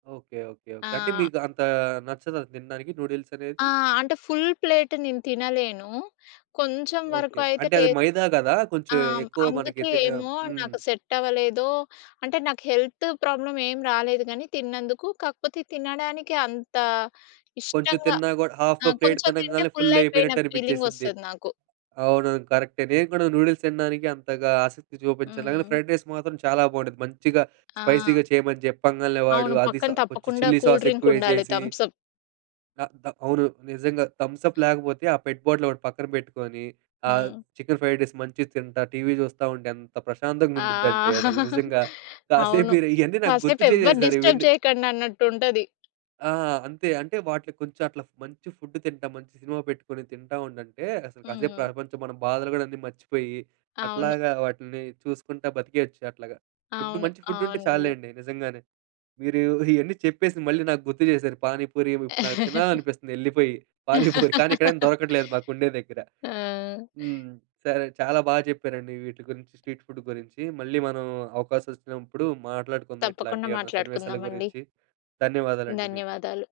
Okay. Okay. Okay. అంటే ఆ! మీకు అంతా నచ్చదా తినడానికి నూడిల్సనేది? ఆ! అంటే, ఫుల్ ప్లేట్ నేను తినలేను. కొంచెం ఓకే. వరకు అయితే అంటే, టే అది మైదా గదా! ఆ! కొంచెం హ్మ్, ఎక్కువ మనకి అందుకే తె ఏమో హ్మ్. నాకు సెట్టవలేదో, అంటే, నాకు హెల్తు ప్రాబ్లమేం రాలేదు గానీ తిన్నందుకు, కాకపోతే తినడానికి అంతా కొంచుం ఇష్టంగా తిన్నా గూడా ఆ! హాఫు ప్లేట్ కొంచెం తింటే తినంగాలనే ఫుల్లయిపోయిన ఫుల్లయిపోయినట్టు అనిపిచ్చేసిద్ది. ఫీలింగొస్తది నాకు. అవునవును. కరక్టే. నేను గూడా నూడుల్స్ తినడానికి అంతగా ఆసక్తి చూపించలేను గానీ, హ్మ్. ఫ్రైడ్ రైస్ మాత్రం చాలా బావుండిద్ది. మంచిగా ఆ! స్పైసీగా చెయమని చెప్పంగాలనే, వాడు అవును. అది స పక్కన కొంచెం తప్పకుండా చిల్లీ కూల్ డ్రింకుండాలి, సాసెక్కువేసేసి. Thums Up. త త అవును. నిజంగా. థమ్సప్ ఆ! లేకపోతే, ఆ పెట్ బాటిలొకటి పక్కన పెట్టుకోని, ఆ హ్మ్. చికెన్ ఫ్రైడ్ రైస్ మంచిగ తింటా, టీవీ చూస్తా ఉంటే ఎంత ప్రశాంతంగా ఆ! ఆ! ఉండిద్దంటే అసలు నిజంగా. కాసేపు అవును. మీరు ఇయన్నీ నాకు గుర్తు కాసేపెవ్వరు చేసేశారు డిస్టర్బ్ ఇవన్నీ. జెయకండన్నట్టుంటది. ఆ! అంతే. అంటే వాటిలికి కొంచెం అట్లా మంచి ఫుడ్డు తింటా, మంచి సినిమా పెట్టుకొని తింటా ఉండంటే, అసలు కాసేపు హుహు. ప్రపంచం, మన బాధలు గోడన్నీ మర్చిపోయి, అవును. అట్లాగా వాటిని చూసుకుంటా బతికేయచ్చు అట్లాగా. ఫుడ్డు, అవును. మంచి ఫుడ్డుంటే అవునండి. చాల్లేండి నిజంగానే. మీరూ ఇయన్నీ చెప్పేసి మళ్ళీ నాకు గుర్తు చేశారు. పానీపూరీ ఇబ్ ఇప్పుడు నాకు తినాలనిపిస్తంది యెళ్ళిపోయి. పానీపూరీ కానీ ఇక్కడేం దొరకట్లేదు మాకుండే దగ్గర. ఆ! హ్మ్. సరే చాలా బాగా చెప్పారండి వీటి గురించి, స్ట్రీట్ ఫుడ్డు గురించి. మళ్ళీ మనం అవకాశం వచ్చినప్పుడు మాట్లాడుకుందాం తప్పకుండా ఇట్లాంటియేవన్నా సన్నివేశాల మాట్లాడుకుందామండి. గురించి. ధన్యవాదాలండి మీకు. ధన్యవాదాలు.